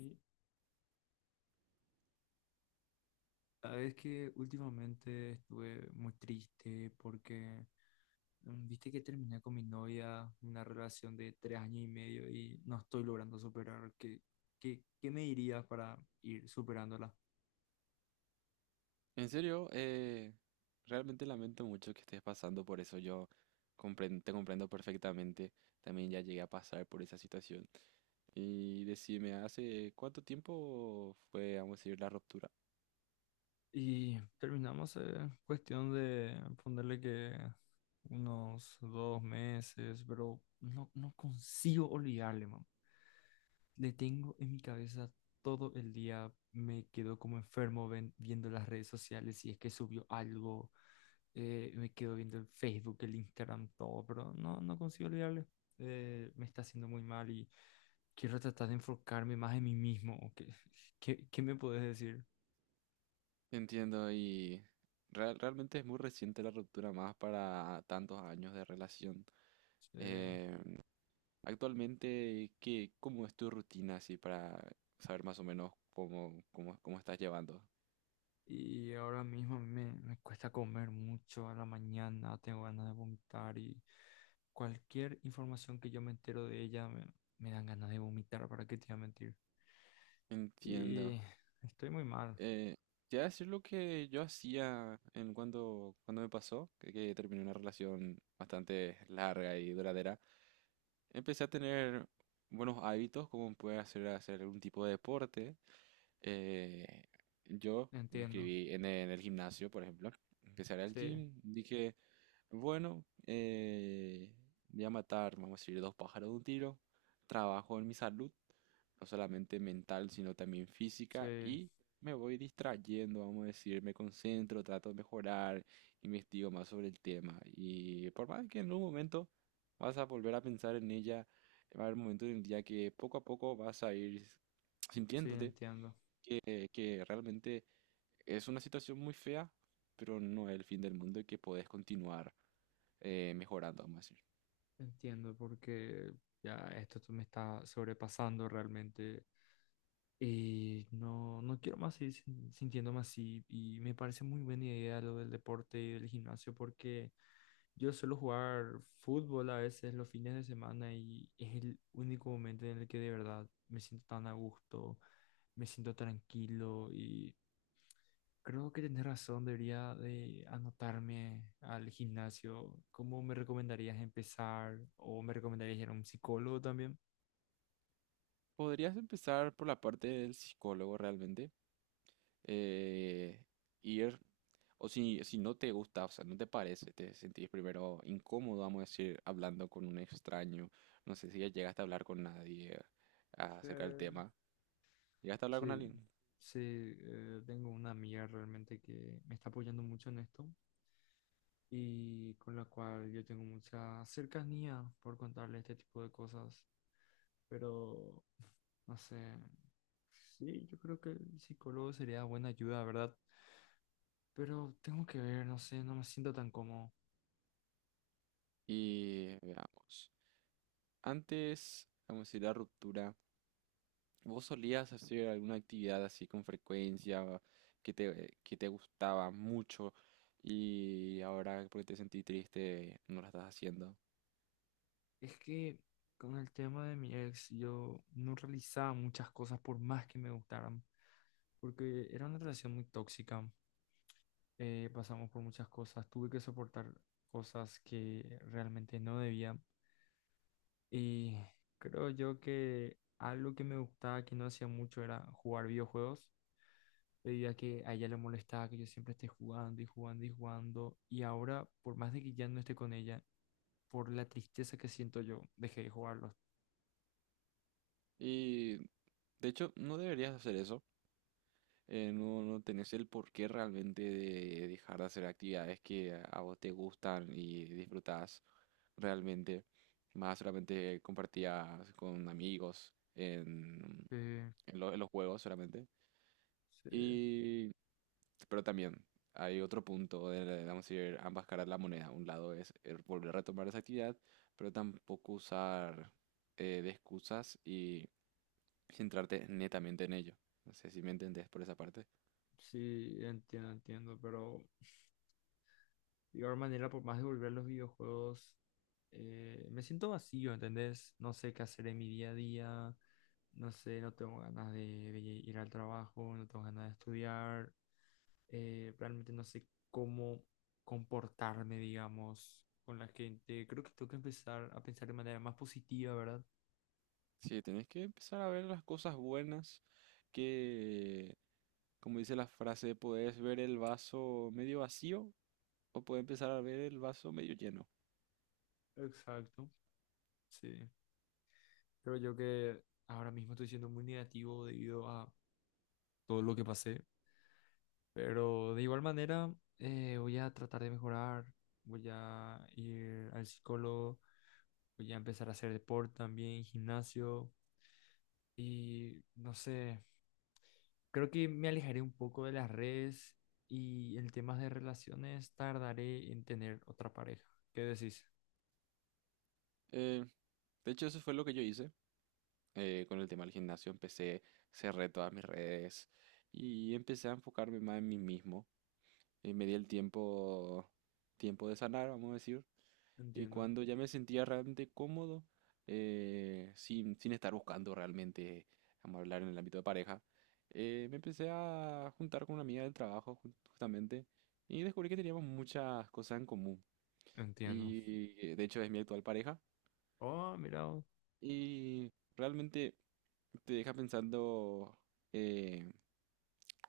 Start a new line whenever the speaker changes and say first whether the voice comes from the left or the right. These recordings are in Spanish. left: Y sabes que últimamente estuve muy triste porque viste que terminé con mi novia, una relación de 3 años y medio, y no estoy logrando superar. ¿Qué me dirías para ir superándola?
right: En serio, realmente lamento mucho que estés pasando por eso. Yo te comprendo perfectamente. También ya llegué a pasar por esa situación. Y decime, ¿hace cuánto tiempo fue, vamos a decir, la ruptura?
left: Y terminamos cuestión de ponerle que unos 2 meses, pero no consigo olvidarle. Le tengo en mi cabeza todo el día, me quedo como enfermo viendo las redes sociales si es que subió algo. Me quedo viendo el Facebook, el Instagram, todo, pero no consigo olvidarle. Me está haciendo muy mal y quiero tratar de enfocarme más en mí mismo. ¿Qué, qué me puedes decir?
right: Entiendo, y realmente es muy reciente la ruptura, más para tantos años de relación.
left: Eh,
right: Eh, Actualmente, ¿qué, cómo es tu rutina así para saber más o menos cómo estás llevando?
left: Y ahora mismo a mí me cuesta comer mucho a la mañana, tengo ganas de vomitar, y cualquier información que yo me entero de ella me dan ganas de vomitar. ¿Para qué te voy a mentir?
right: Entiendo.
left: Y estoy muy mal.
right: Eh, Te voy a decir lo que yo hacía en cuando me pasó, que terminé una relación bastante larga y duradera. Empecé a tener buenos hábitos, como puede hacer algún tipo de deporte. Eh, yo me
left: Entiendo.
right: inscribí en en el gimnasio, por ejemplo. Empecé a ir al
left: Sí,
right: gym. Dije, bueno, voy a matar, vamos a decir, dos pájaros de un tiro. Trabajo en mi salud, no solamente mental, sino también física.
left: sí,
right: Y me voy distrayendo, vamos a decir, me concentro, trato de mejorar, investigo más sobre el tema. Y por más que en un momento vas a volver a pensar en ella. Va a haber momentos en el día que poco a poco vas a ir
left: sí,
right: sintiéndote
left: entiendo,
right: que realmente es una situación muy fea, pero no es el fin del mundo y que podés continuar mejorando, vamos a decir.
left: entiendo, porque ya esto me está sobrepasando realmente. Y no quiero más seguir sintiéndome así. Y me parece muy buena idea lo del deporte y del gimnasio, porque yo suelo jugar fútbol a veces los fines de semana y es el único momento en el que de verdad me siento tan a gusto, me siento tranquilo, y creo que tenés razón, debería de anotarme al gimnasio. ¿Cómo me recomendarías empezar? ¿O me recomendarías ir a un psicólogo también?
right: Podrías empezar por la parte del psicólogo realmente. eh, Ir, o si no te gusta, o sea, no te parece, te sentís primero incómodo, vamos a decir, hablando con un extraño. No sé si ya llegaste a hablar con nadie
left: Sí.
right: acerca del tema. Llegaste a hablar con
left: Sí,
right: alguien.
left: sí, tengo una amiga realmente que me está apoyando mucho en esto y con la cual yo tengo mucha cercanía por contarle este tipo de cosas, pero no sé, sí, yo creo que el psicólogo sería buena ayuda, ¿verdad? Pero tengo que ver, no sé, no me siento tan cómodo.
right: Y veamos. Antes, vamos a decir, la ruptura, ¿vos solías hacer alguna actividad así con frecuencia que que te gustaba mucho y ahora porque te sentí triste no la estás haciendo?
left: Es que con el tema de mi ex, yo no realizaba muchas cosas por más que me gustaran, porque era una relación muy tóxica. Pasamos por muchas cosas, tuve que soportar cosas que realmente no debía, y creo yo que algo que me gustaba que no hacía mucho era jugar videojuegos, debido a que a ella le molestaba que yo siempre esté jugando y jugando y jugando. Y ahora, por más de que ya no esté con ella, por la tristeza que siento yo, dejé de jugarlos.
right: Y de hecho, no deberías hacer eso. No, no tenés el porqué realmente de dejar de hacer actividades que a vos te gustan y disfrutás realmente. Más solamente compartías con amigos
left: Eh,
right: en en los juegos solamente.
left: Sí,
right: Y, pero también hay otro punto de, vamos a decir, ambas caras de la moneda. Un lado es volver a retomar esa actividad, pero tampoco usar de excusas y centrarte netamente en ello. No sé si me entendés por esa parte.
left: sí, entiendo, entiendo, pero de igual manera, por más de volver a los videojuegos, me siento vacío, ¿entendés? No sé qué hacer en mi día a día, no sé, no tengo ganas de ir al trabajo, no tengo ganas de estudiar. Realmente no sé cómo comportarme, digamos, con la gente. Creo que tengo que empezar a pensar de manera más positiva, ¿verdad?
right: Sí, tenés que empezar a ver las cosas buenas que, como dice la frase, podés ver el vaso medio vacío o podés empezar a ver el vaso medio lleno.
left: Exacto, sí. Creo yo que ahora mismo estoy siendo muy negativo debido a todo lo que pasé. Pero de igual manera, voy a tratar de mejorar, voy a ir al psicólogo, voy a empezar a hacer deporte también, gimnasio, y no sé, creo que me alejaré un poco de las redes, y en temas de relaciones tardaré en tener otra pareja. ¿Qué decís?
right: Eh, de hecho, eso fue lo que yo hice con el tema del gimnasio. Empecé, cerré todas mis redes y empecé a enfocarme más en mí mismo. Y me di el tiempo, tiempo de sanar, vamos a decir. Y
left: Entiendo.
right: cuando ya me sentía realmente cómodo, sin estar buscando realmente, vamos a hablar en el ámbito de pareja, me empecé a juntar con una amiga del trabajo justamente y descubrí que teníamos muchas cosas en común.
left: Entiendo.
right: Y de hecho es mi actual pareja.
left: Oh, mira, oh,
right: Y realmente te deja pensando eh,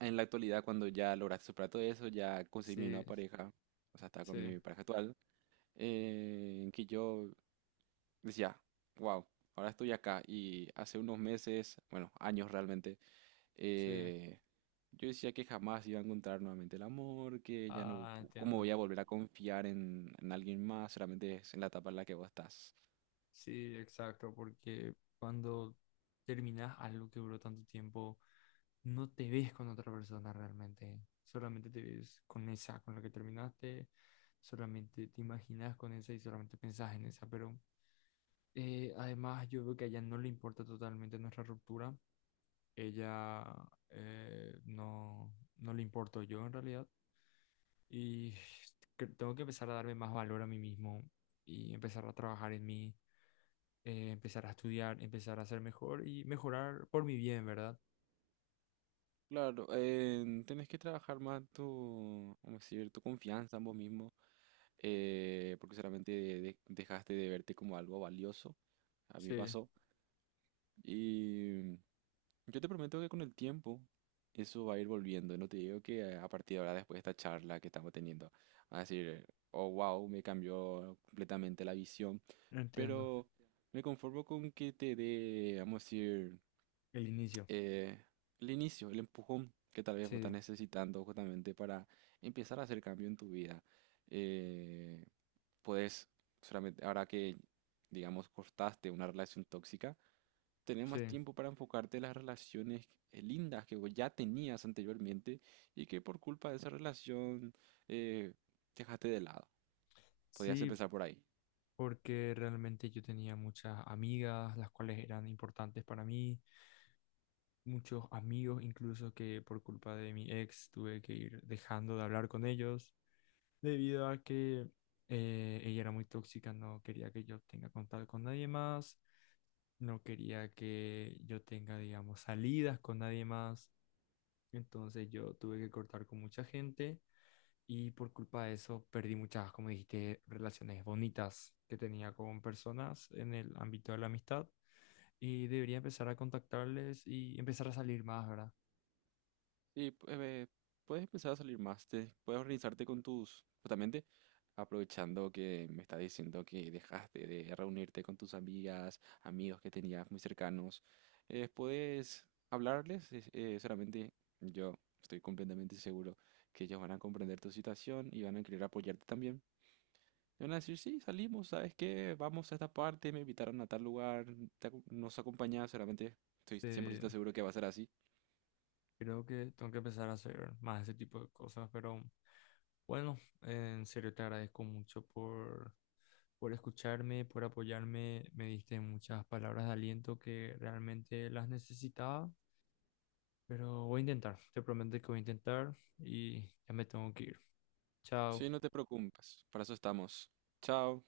right: en la actualidad cuando ya lograste superar todo eso, ya conseguí mi
left: sí,
right: nueva pareja, o sea, estaba con
left: sí,
right: mi pareja actual, que yo decía, wow, ahora estoy acá. Y hace unos meses, bueno, años realmente,
left: sí.
right: eh, yo decía que jamás iba a encontrar nuevamente el amor, que ya no,
left: Ah,
right: cómo
left: entiendo.
right: voy a volver a confiar en alguien más, solamente es en la etapa en la que vos estás.
left: Sí, exacto, porque cuando terminas algo que duró tanto tiempo, no te ves con otra persona realmente, solamente te ves con esa, con la que terminaste, solamente te imaginas con esa y solamente pensás en esa. Pero además yo veo que a ella no le importa totalmente nuestra ruptura. Ella, eh, no, no le importo yo en realidad, y tengo que empezar a darme más valor a mí mismo y empezar a trabajar en mí. Empezar a estudiar, empezar a ser mejor y mejorar por mi bien, ¿verdad?
right: Claro, tenés que trabajar más tu, ¿cómo decir? Tu confianza en vos mismo, porque solamente dejaste de verte como algo valioso. A mí me
left: Sí,
right: pasó. Yo te prometo que con el tiempo eso va a ir volviendo. No te digo que a partir de ahora, después de esta charla que estamos teniendo, vas a decir, oh, wow, me cambió completamente la visión.
left: entiendo.
right: Pero me conformo con que te dé, vamos a decir,
left: El inicio.
right: eh, el inicio, el empujón que tal vez vos estás
left: Sí.
right: necesitando justamente para empezar a hacer cambio en tu vida. Eh, Puedes solamente, ahora que, digamos, cortaste una relación tóxica, tenés más
left: Sí,
right: tiempo para enfocarte en las relaciones lindas que vos ya tenías anteriormente y que por culpa de esa relación eh, dejaste de lado. Podías
left: sí,
right: empezar por ahí.
left: porque realmente yo tenía muchas amigas, las cuales eran importantes para mí, muchos amigos incluso, que por culpa de mi ex tuve que ir dejando de hablar con ellos, debido a que, ella era muy tóxica, no quería que yo tenga contacto con nadie más, no quería que yo tenga, digamos, salidas con nadie más. Entonces yo tuve que cortar con mucha gente, y por culpa de eso perdí muchas, como dijiste, relaciones bonitas que tenía con personas en el ámbito de la amistad, y debería empezar a contactarles y empezar a salir más, ¿verdad?
right: Sí, puedes empezar a salir más, puedes organizarte con tus, justamente aprovechando que me estás diciendo que dejaste de reunirte con tus amigas, amigos que tenías muy cercanos, puedes hablarles, solamente yo estoy completamente seguro que ellos van a comprender tu situación y van a querer apoyarte también. Te van a decir, sí, salimos, ¿sabes qué? Vamos a esta parte, me invitaron a tal lugar, nos acompañas, solamente estoy cien por
left: Se-
right: ciento seguro que va a ser así.
left: Creo que tengo que empezar a hacer más ese tipo de cosas, pero bueno, en serio te agradezco mucho por escucharme, por apoyarme, me diste muchas palabras de aliento que realmente las necesitaba. Pero voy a intentar, te prometo que voy a intentar, y ya me tengo que ir.
right: Sí,
left: Chao.
right: no te preocupes, para eso estamos. Chao.